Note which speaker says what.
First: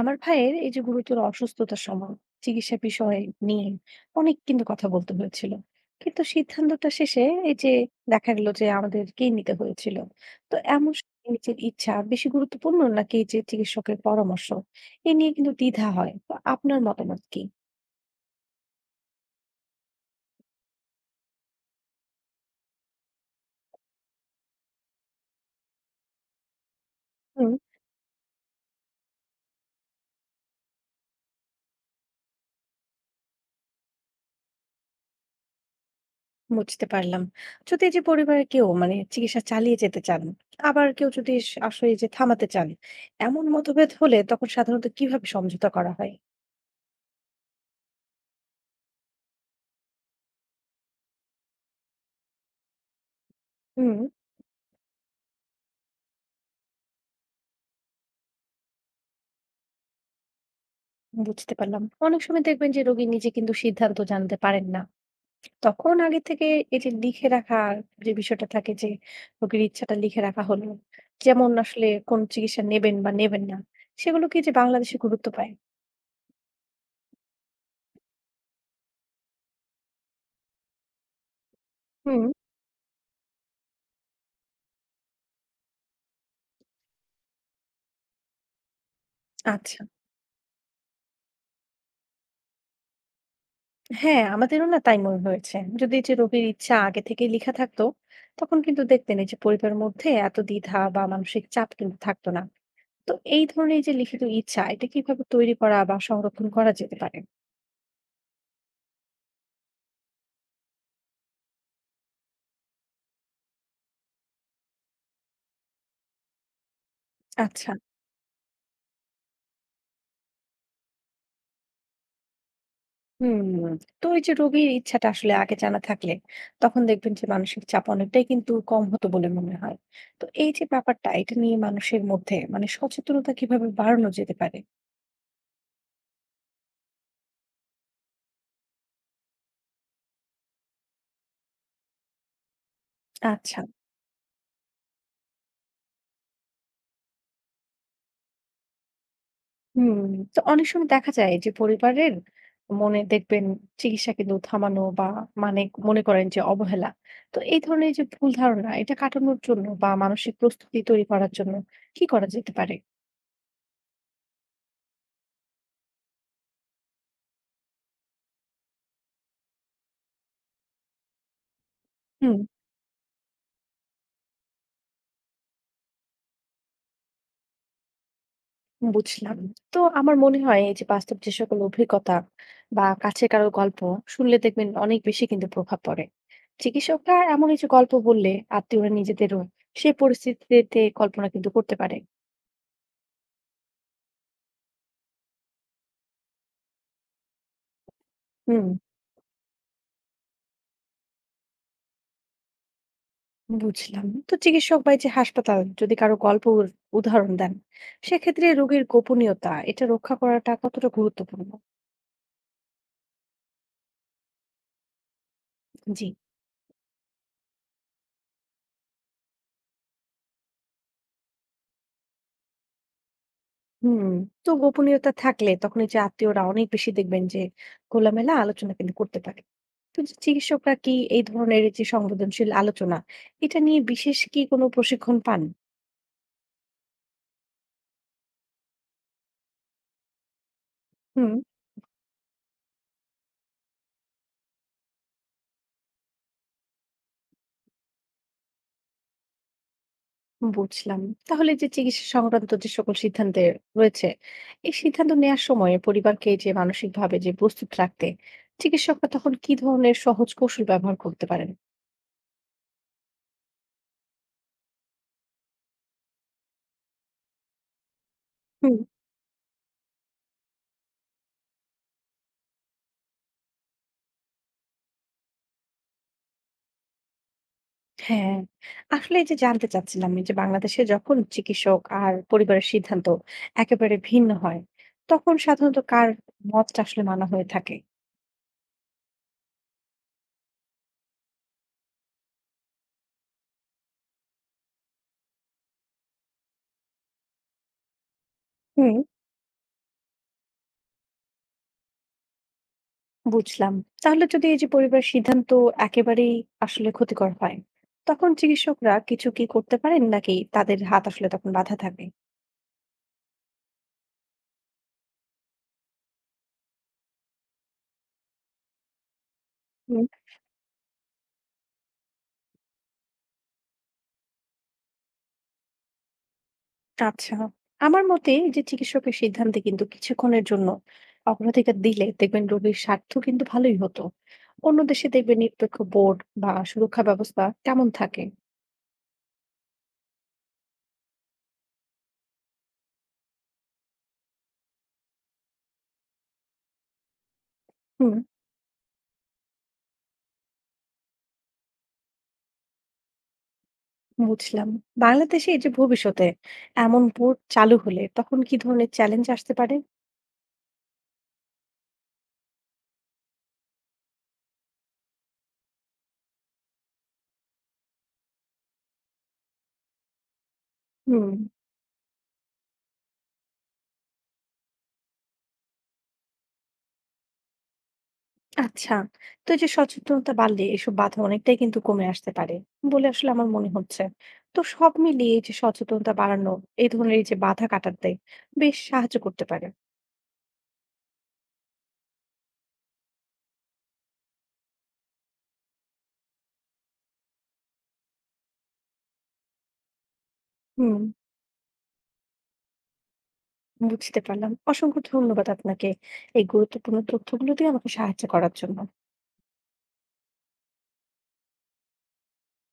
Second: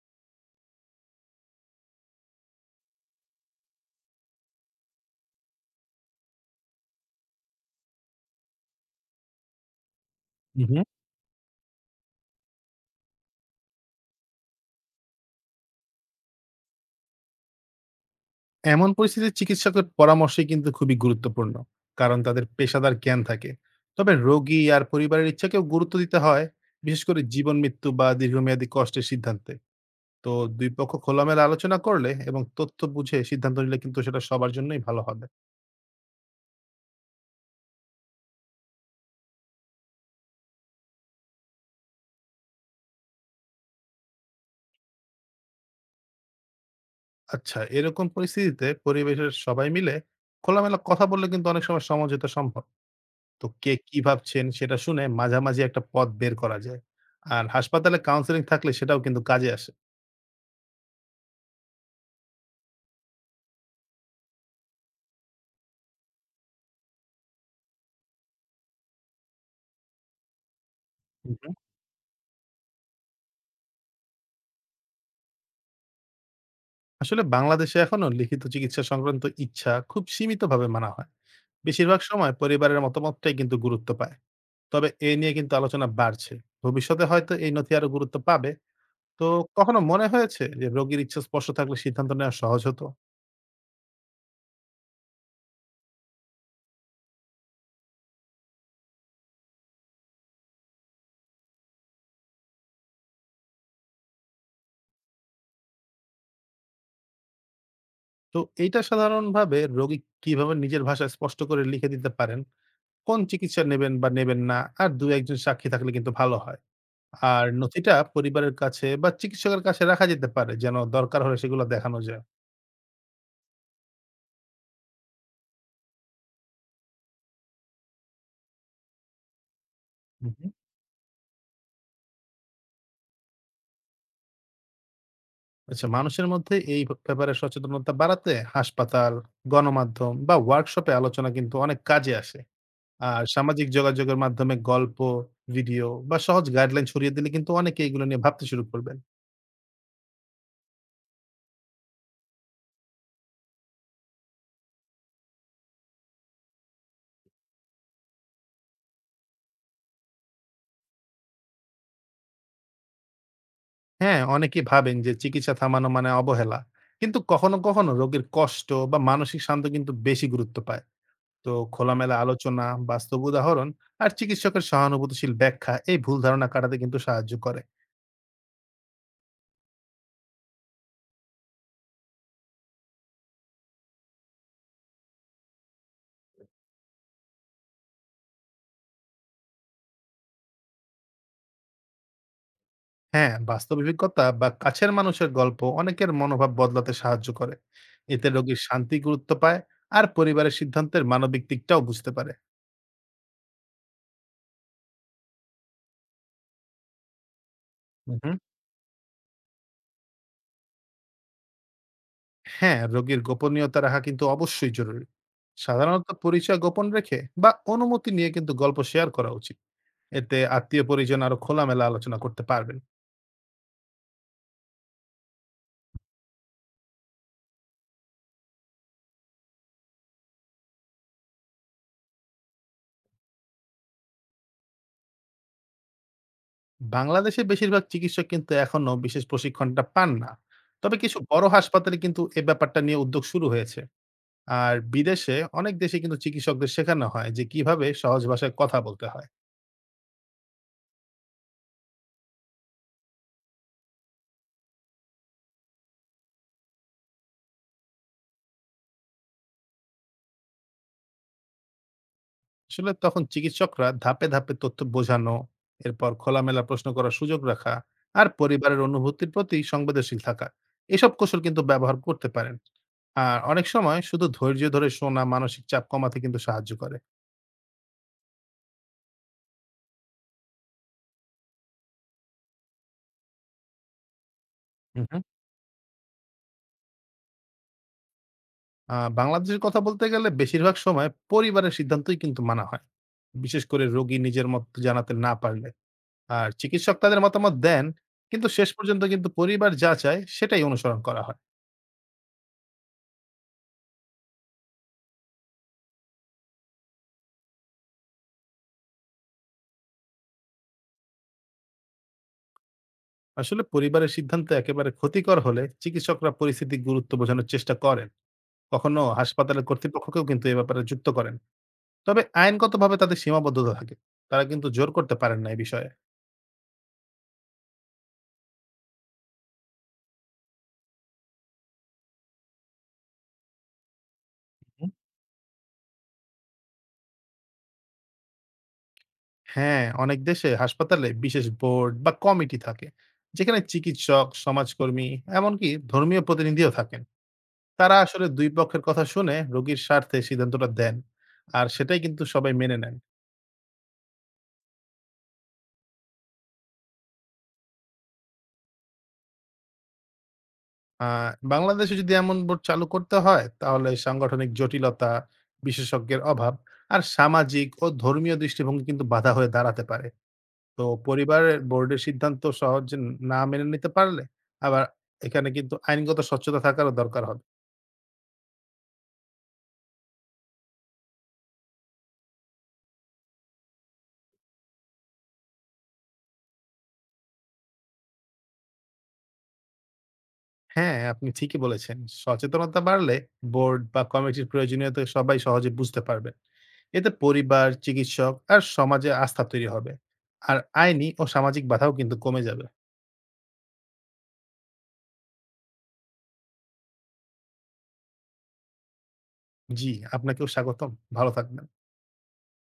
Speaker 1: আমার ভাইয়ের এই যে গুরুতর অসুস্থতার সময় চিকিৎসা বিষয় নিয়ে অনেক কিন্তু কথা বলতে হয়েছিল, কিন্তু সিদ্ধান্তটা শেষে এই যে দেখা গেল যে আমাদেরকেই নিতে হয়েছিল। তো
Speaker 2: হু, হু।
Speaker 1: এমন সময় নিজের ইচ্ছা বেশি গুরুত্বপূর্ণ নাকি এই যে চিকিৎসকের পরামর্শ, এ নিয়ে কিন্তু দ্বিধা হয়, তো আপনার মতামত কি?
Speaker 2: এমন পরিস্থিতিতে চিকিৎসকের পরামর্শই কিন্তু খুবই গুরুত্বপূর্ণ। কারণ তাদের পেশাদার জ্ঞান থাকে। তবে রোগী আর পরিবারের ইচ্ছাকেও গুরুত্ব দিতে হয়, বিশেষ করে
Speaker 1: হুম,
Speaker 2: জীবন মৃত্যু বা দীর্ঘমেয়াদী কষ্টের সিদ্ধান্তে। তো ২ পক্ষ খোলামেলা আলোচনা করলে এবং তথ্য বুঝে সিদ্ধান্ত নিলে কিন্তু সেটা সবার জন্যই ভালো হবে।
Speaker 1: বুঝতে পারলাম। যদি এই যে পরিবারের কেউ মানে চিকিৎসা চালিয়ে যেতে চান আবার কেউ যদি আসলে এই যে থামাতে চান, এমন মতভেদ হলে তখন সাধারণত কিভাবে সমঝোতা করা হয়?
Speaker 2: আচ্ছা, এরকম পরিস্থিতিতে পরিবেশের সবাই মিলে খোলামেলা কথা বললে কিন্তু অনেক সময় সমঝোতা সম্ভব। তো কে কি
Speaker 1: হুম,
Speaker 2: ভাবছেন সেটা শুনে মাঝামাঝি একটা পথ বের করা যায়। আর হাসপাতালে কাউন্সেলিং থাকলে সেটাও কিন্তু কাজে আসে।
Speaker 1: বুঝতে পারলাম। অনেক সময় দেখবেন যে রোগী নিজে কিন্তু সিদ্ধান্ত জানতে পারেন না। তখন আগে থেকে এই যে লিখে রাখা, যে বিষয়টা থাকে যে রোগীর ইচ্ছাটা লিখে রাখা হলো। যেমন আসলে কোন চিকিৎসা নেবেন বা নেবেন না। সেগুলো কি যে বাংলাদেশে গুরুত্ব পায়?
Speaker 2: আসলে বাংলাদেশে এখনো লিখিত চিকিৎসা সংক্রান্ত ইচ্ছা খুব সীমিতভাবে মানা হয়, বেশিরভাগ
Speaker 1: হুম।
Speaker 2: সময় পরিবারের মতামতটাই কিন্তু গুরুত্ব পায়। তবে এ নিয়ে কিন্তু আলোচনা বাড়ছে, ভবিষ্যতে হয়তো এই নথি আরো গুরুত্ব পাবে। তো কখনো
Speaker 1: আচ্ছা।
Speaker 2: মনে হয়েছে যে রোগীর ইচ্ছা স্পষ্ট থাকলে সিদ্ধান্ত নেওয়া সহজ হতো?
Speaker 1: হ্যাঁ, আমাদেরও না তাই মনে হয়েছে। যদি এই যে রোগীর ইচ্ছা আগে থেকেই লিখা থাকতো, তখন কিন্তু দেখতেন এই যে পরিবারের মধ্যে এত দ্বিধা বা মানসিক চাপ কিন্তু থাকতো না। তো এই ধরনের যে লিখিত ইচ্ছা এটা কিভাবে তৈরি করা বা সংরক্ষণ করা যেতে পারে?
Speaker 2: তো এইটা সাধারণভাবে রোগী কিভাবে নিজের ভাষায় স্পষ্ট করে লিখে দিতে পারেন, কোন চিকিৎসা নেবেন বা নেবেন না, আর দু একজন সাক্ষী থাকলে কিন্তু ভালো হয়। আর
Speaker 1: আচ্ছা।
Speaker 2: নথিটা পরিবারের কাছে বা চিকিৎসকের কাছে রাখা যেতে পারে যেন দরকার হলে সেগুলো দেখানো যায়।
Speaker 1: হুম, তো এই যে রোগীর ইচ্ছাটা আসলে আগে জানা থাকলে তখন দেখবেন যে মানসিক চাপ অনেকটাই কিন্তু কম হতো বলে মনে হয়। তো
Speaker 2: হুম হুম।
Speaker 1: এই যে ব্যাপারটা এটা নিয়ে মানুষের মধ্যে মানে সচেতনতা কিভাবে বাড়ানো যেতে পারে?
Speaker 2: আচ্ছা, মানুষের মধ্যে এই ব্যাপারে সচেতনতা বাড়াতে হাসপাতাল, গণমাধ্যম বা ওয়ার্কশপে আলোচনা কিন্তু অনেক কাজে আসে। আর
Speaker 1: আচ্ছা।
Speaker 2: সামাজিক যোগাযোগের মাধ্যমে গল্প, ভিডিও বা সহজ গাইডলাইন ছড়িয়ে দিলে কিন্তু অনেকে এগুলো নিয়ে ভাবতে শুরু করবেন।
Speaker 1: হুম। তো অনেক সময় দেখা যায় যে পরিবারের মনে দেখবেন চিকিৎসা কিন্তু থামানো বা মানে মনে করেন যে অবহেলা, তো এই ধরনের যে ভুল ধারণা এটা কাটানোর জন্য বা মানসিক প্রস্তুতি তৈরি করার জন্য কি করা যেতে পারে?
Speaker 2: হ্যাঁ, অনেকেই ভাবেন যে চিকিৎসা থামানো মানে অবহেলা। কিন্তু কখনো রোগীর কষ্ট বা মানসিক শান্ত কিন্তু বেশি গুরুত্ব পায়। তো খোলামেলা
Speaker 1: হুম,
Speaker 2: আলোচনা, বাস্তব উদাহরণ আর চিকিৎসকের সহানুভূতিশীল ব্যাখ্যা এই ভুল ধারণা কাটাতে কিন্তু সাহায্য করে।
Speaker 1: বুঝলাম। তো আমার মনে হয় এই যে বাস্তব যে সকল অভিজ্ঞতা বা কাছের কারো গল্প শুনলে দেখবেন অনেক বেশি কিন্তু প্রভাব পড়ে। চিকিৎসকরা এমন এই যে গল্প বললে আত্মীয়রা নিজেদেরও সেই পরিস্থিতিতে কল্পনা কিন্তু করতে পারে।
Speaker 2: হ্যাঁ, বাস্তব অভিজ্ঞতা বা কাছের মানুষের গল্প অনেকের মনোভাব বদলাতে সাহায্য করে। এতে রোগীর
Speaker 1: হুম,
Speaker 2: শান্তি গুরুত্ব পায় আর পরিবারের সিদ্ধান্তের মানবিক দিকটাও বুঝতে পারে।
Speaker 1: বুঝলাম। তো চিকিৎসক বা এই যে হাসপাতাল যদি কারো গল্প উদাহরণ দেন,
Speaker 2: হুম।
Speaker 1: সেক্ষেত্রে রোগীর গোপনীয়তা এটা রক্ষা করাটা কতটা গুরুত্বপূর্ণ?
Speaker 2: হ্যাঁ, রোগীর গোপনীয়তা রাখা কিন্তু অবশ্যই জরুরি।
Speaker 1: জি।
Speaker 2: সাধারণত পরিচয় গোপন রেখে বা অনুমতি নিয়ে কিন্তু গল্প শেয়ার করা উচিত। এতে আত্মীয়-পরিজন আরো খোলামেলা আলোচনা করতে পারবেন।
Speaker 1: হুম। তো গোপনীয়তা থাকলে তখন এই যে আত্মীয়রা অনেক বেশি দেখবেন যে খোলামেলা আলোচনা কিন্তু করতে পারে। তো যে চিকিৎসকরা কি এই ধরনের যে সংবেদনশীল আলোচনা এটা নিয়ে বিশেষ কি কোনো প্রশিক্ষণ পান?
Speaker 2: বাংলাদেশে বেশিরভাগ চিকিৎসক কিন্তু এখনো বিশেষ প্রশিক্ষণটা পান না। তবে কিছু
Speaker 1: হুম,
Speaker 2: বড় হাসপাতালে কিন্তু এ ব্যাপারটা নিয়ে উদ্যোগ শুরু হয়েছে। আর বিদেশে অনেক দেশে কিন্তু চিকিৎসকদের শেখানো হয় যে কিভাবে সহজ ভাষায় কথা বলতে হয়।
Speaker 1: বুঝলাম। তাহলে যে চিকিৎসা সংক্রান্ত যে সকল সিদ্ধান্তে রয়েছে, এই সিদ্ধান্ত নেয়ার সময় পরিবারকে যে মানসিকভাবে যে প্রস্তুত রাখতে চিকিৎসকরা তখন কি ধরনের সহজ কৌশল ব্যবহার করতে পারেন?
Speaker 2: আসলে তখন চিকিৎসকরা ধাপে ধাপে তথ্য বোঝানো, এরপর খোলামেলা প্রশ্ন করার সুযোগ রাখা, আর
Speaker 1: হুম।
Speaker 2: পরিবারের অনুভূতির প্রতি সংবেদনশীল থাকা এসব কৌশল কিন্তু ব্যবহার করতে পারেন। আর অনেক সময় শুধু ধৈর্য ধরে শোনা মানসিক চাপ কমাতে কিন্তু সাহায্য করে।
Speaker 1: হ্যাঁ, আসলে এই যে জানতে চাচ্ছিলাম এই যে বাংলাদেশে যখন চিকিৎসক আর পরিবারের সিদ্ধান্ত একেবারে ভিন্ন হয়,
Speaker 2: হুম হুম।
Speaker 1: তখন সাধারণত কার মতটা আসলে মানা হয়ে থাকে?
Speaker 2: বাংলাদেশের কথা বলতে গেলে বেশিরভাগ সময় পরিবারের সিদ্ধান্তই কিন্তু মানা হয়, বিশেষ করে রোগী নিজের মত জানাতে না পারলে। আর চিকিৎসক তাদের মতামত দেন, কিন্তু শেষ
Speaker 1: হুম,
Speaker 2: পর্যন্ত কিন্তু পরিবার যা চায় সেটাই অনুসরণ করা হয়।
Speaker 1: বুঝলাম। তাহলে যদি এই যে পরিবারের সিদ্ধান্ত একেবারেই আসলে ক্ষতিকর হয়, তখন চিকিৎসকরা কিছু কি করতে পারেন নাকি তাদের হাত আসলে তখন বাঁধা থাকে?
Speaker 2: আসলে পরিবারের সিদ্ধান্ত একেবারে ক্ষতিকর হলে চিকিৎসকরা পরিস্থিতির গুরুত্ব বোঝানোর চেষ্টা করেন। কখনো হাসপাতালের
Speaker 1: হুম।
Speaker 2: কর্তৃপক্ষকেও কিন্তু এ ব্যাপারে যুক্ত করেন। তবে আইনগতভাবে তাদের সীমাবদ্ধতা থাকে। তারা কিন্তু জোর করতে পারেন না এই বিষয়ে।
Speaker 1: আচ্ছা। আমার মতে এই যে চিকিৎসকের সিদ্ধান্তে কিন্তু কিছুক্ষণের জন্য অগ্রাধিকার দিলে দেখবেন রোগীর স্বার্থ কিন্তু ভালোই হতো। অন্য
Speaker 2: হুম।
Speaker 1: দেশে দেখবেন নিরপেক্ষ বোর্ড বা সুরক্ষা ব্যবস্থা কেমন থাকে?
Speaker 2: হ্যাঁ, অনেক দেশে হাসপাতালে বিশেষ বোর্ড বা কমিটি থাকে, যেখানে চিকিৎসক, সমাজকর্মী এমনকি ধর্মীয় প্রতিনিধিও থাকেন। তারা
Speaker 1: হুম।
Speaker 2: আসলে ২ পক্ষের কথা শুনে রোগীর স্বার্থে সিদ্ধান্তটা দেন। আর সেটাই কিন্তু সবাই মেনে নেন।
Speaker 1: বুঝলাম। বাংলাদেশে এই যে ভবিষ্যতে এমন বোর্ড চালু হলে তখন কি ধরনের চ্যালেঞ্জ আসতে পারে?
Speaker 2: আ বাংলাদেশে যদি এমন বোর্ড চালু করতে হয় তাহলে সাংগঠনিক জটিলতা, বিশেষজ্ঞের অভাব আর সামাজিক ও ধর্মীয় দৃষ্টিভঙ্গি কিন্তু বাধা হয়ে দাঁড়াতে পারে। তো
Speaker 1: হুম।
Speaker 2: পরিবারের বোর্ডের সিদ্ধান্ত সহজে না মেনে নিতে পারলে, আবার এখানে কিন্তু আইনগত স্বচ্ছতা থাকারও দরকার হবে।
Speaker 1: আচ্ছা। তো এই যে সচেতনতা বাড়লে এসব বাধা অনেকটাই কিন্তু কমে আসতে পারে বলে আসলে আমার মনে হচ্ছে। তো সব মিলিয়ে এই যে সচেতনতা বাড়ানো এই ধরনের এই যে বাধা কাটাতে বেশ সাহায্য করতে পারে।
Speaker 2: হ্যাঁ, আপনি ঠিকই বলেছেন। সচেতনতা বাড়লে বোর্ড বা কমিটির প্রয়োজনীয়তা সবাই সহজে বুঝতে পারবেন। এতে পরিবার, চিকিৎসক আর সমাজে আস্থা তৈরি হবে। আর
Speaker 1: হুম,
Speaker 2: আইনি ও সামাজিক বাধাও কিন্তু কমে যাবে।
Speaker 1: বুঝতে পারলাম। অসংখ্য ধন্যবাদ আপনাকে এই গুরুত্বপূর্ণ তথ্যগুলো দিয়ে আমাকে সাহায্য করার জন্য।
Speaker 2: জি, আপনাকেও স্বাগতম। ভালো থাকবেন।